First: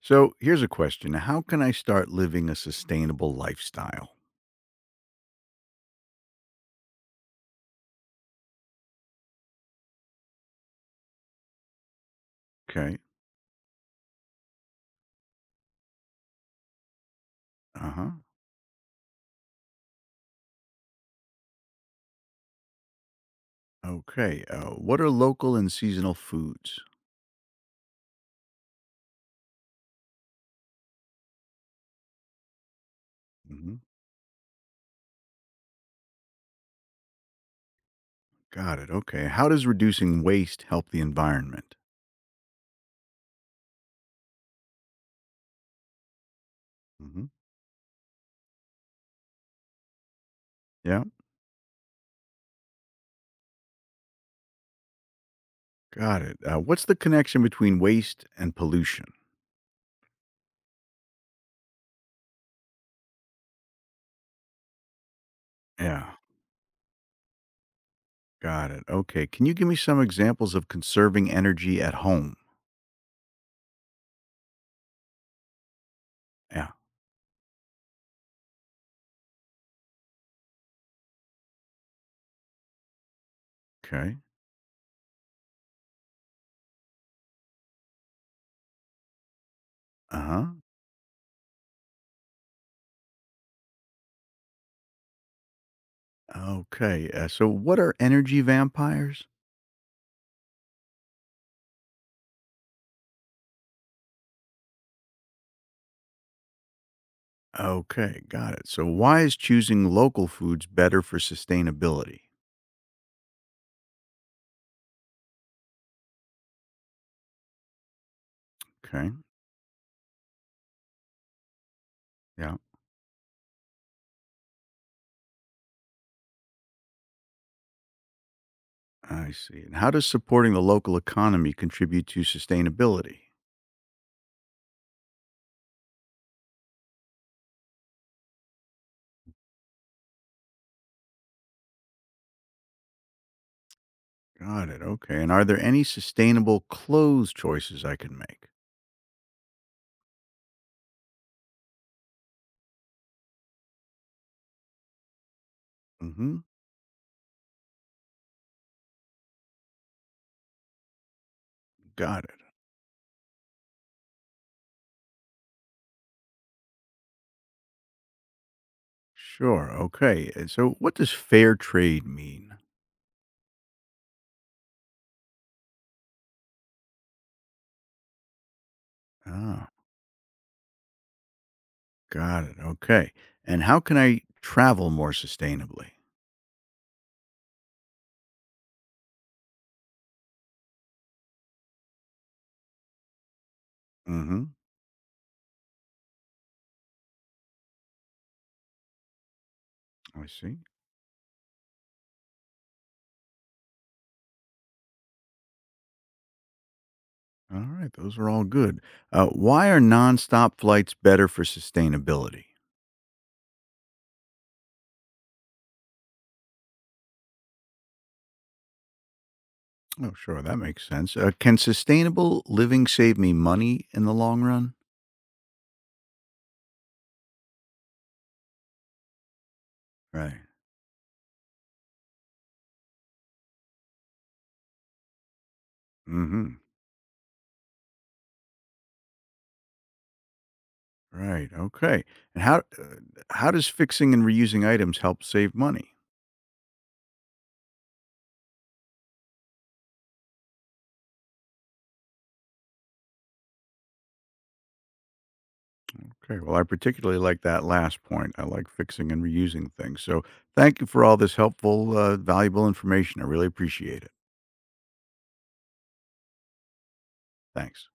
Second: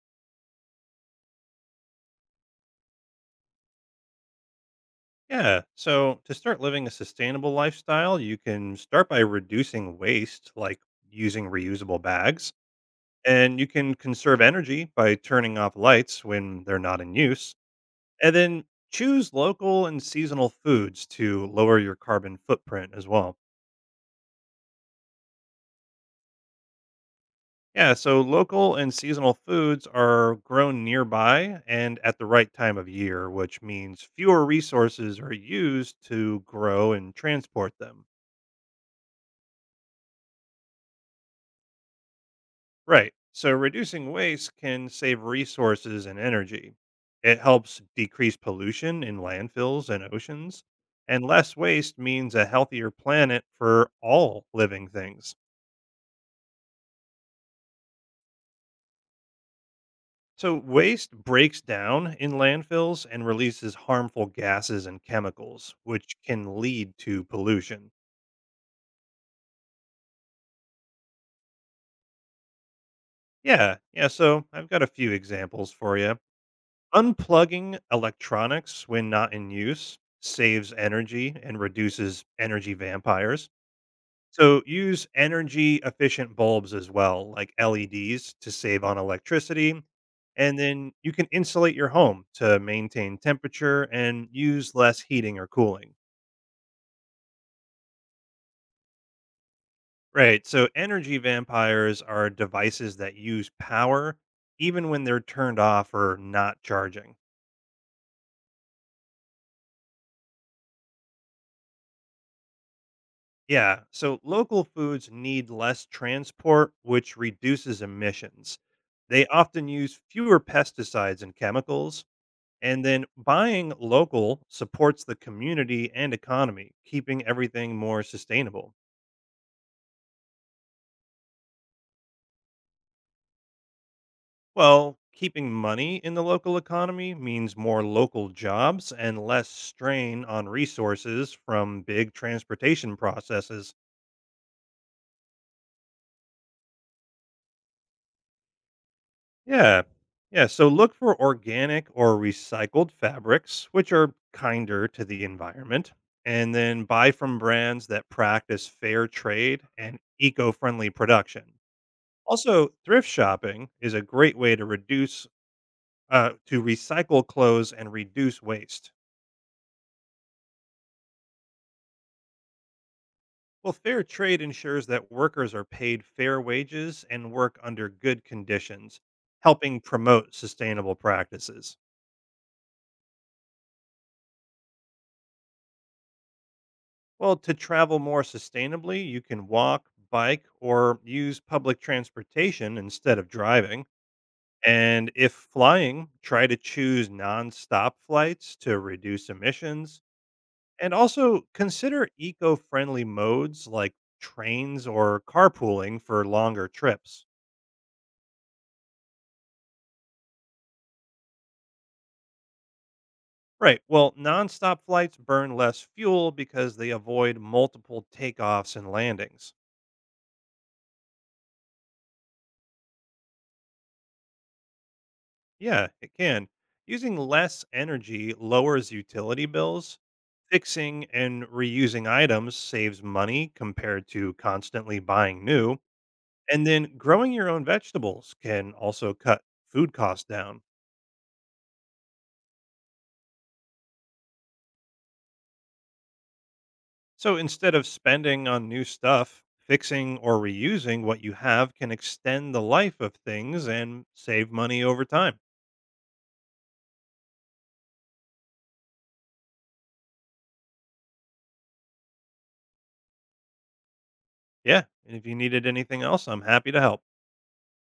So here's a question. How can I start living a sustainable lifestyle? Yeah. So to start living a sustainable lifestyle, you can start by reducing waste, like using reusable bags, Okay. and you can conserve energy by turning off lights when they're not in use. Uh-huh. And then choose local and seasonal foods to lower your carbon footprint as well. Okay. What are local and seasonal foods? Yeah, so local and seasonal foods are grown nearby and at the right time of year, which hmm means fewer resources are used to grow and transport them. Got it. Okay. How does reducing waste help the environment? Right. So reducing waste can save resources and energy. hmm It helps decrease pollution in landfills and oceans. Yeah. And less waste means a healthier planet for all living things. Got it. What's the connection between waste and pollution? So waste breaks down in landfills and releases harmful gases and chemicals, Yeah. which can lead to pollution. Got it. Okay. Can you give me some examples of conserving energy at home? Yeah, yeah. So I've got a few examples for you. Yeah. Unplugging electronics when not in use saves energy and reduces energy vampires. Okay. So use energy efficient bulbs as well, like LEDs to save on electricity. Uh-huh. And then you can insulate your home to maintain temperature and use less heating or cooling. Okay. So what are energy vampires? Right. So energy vampires are devices that use power even when they're turned off or not charging. Okay, got it. So why is choosing local foods better for sustainability? Yeah, so local foods need less transport, which reduces emissions. Okay, They often use fewer pesticides and chemicals, yeah, and then buying local supports the community and economy, keeping everything more sustainable. I see. And how does supporting the local economy contribute to sustainability? Well, keeping money in the local economy means more local jobs and less strain on resources from big transportation processes. Got it. Okay. And are there any sustainable clothes choices I can make? Yeah. Yeah. So look for organic or recycled fabrics, which are kinder to the environment. Mm-hmm. And then buy from brands that practice fair trade and eco friendly production. Got it. Also, thrift shopping is a great way to to recycle clothes and reduce waste. Sure. Okay. And so what does fair trade mean? Well, fair trade ensures that workers are paid fair wages and work under good conditions, Ah, helping promote sustainable practices. got it. Okay. And how can I travel more sustainably? Well, to travel more sustainably, you can walk, bike, or use public transportation instead of driving. Mm-hmm. And if flying, try to choose non-stop flights to reduce emissions. I see. And also consider eco friendly modes like trains or carpooling for longer trips. All right, those are all good. Why are nonstop flights better for sustainability? Right. Well, non-stop flights burn less fuel because they avoid multiple takeoffs and landings. Oh, sure, that makes sense. Can sustainable living save me money in the long run? Yeah, it can. Using less energy lowers utility bills. Right. Fixing and reusing items saves money compared to constantly buying new. Mm-hmm. And then growing your own vegetables can also cut food costs down. Right. Okay. And how does fixing and reusing items help save money? So instead of spending on new stuff, fixing or reusing what you have can extend the life of things and save money over time. Okay. Well, I particularly like that last point. I like fixing and reusing things. So, thank you for all this helpful, valuable information. I really appreciate it. Yeah. And if you needed anything else, I'm happy to help. Thanks.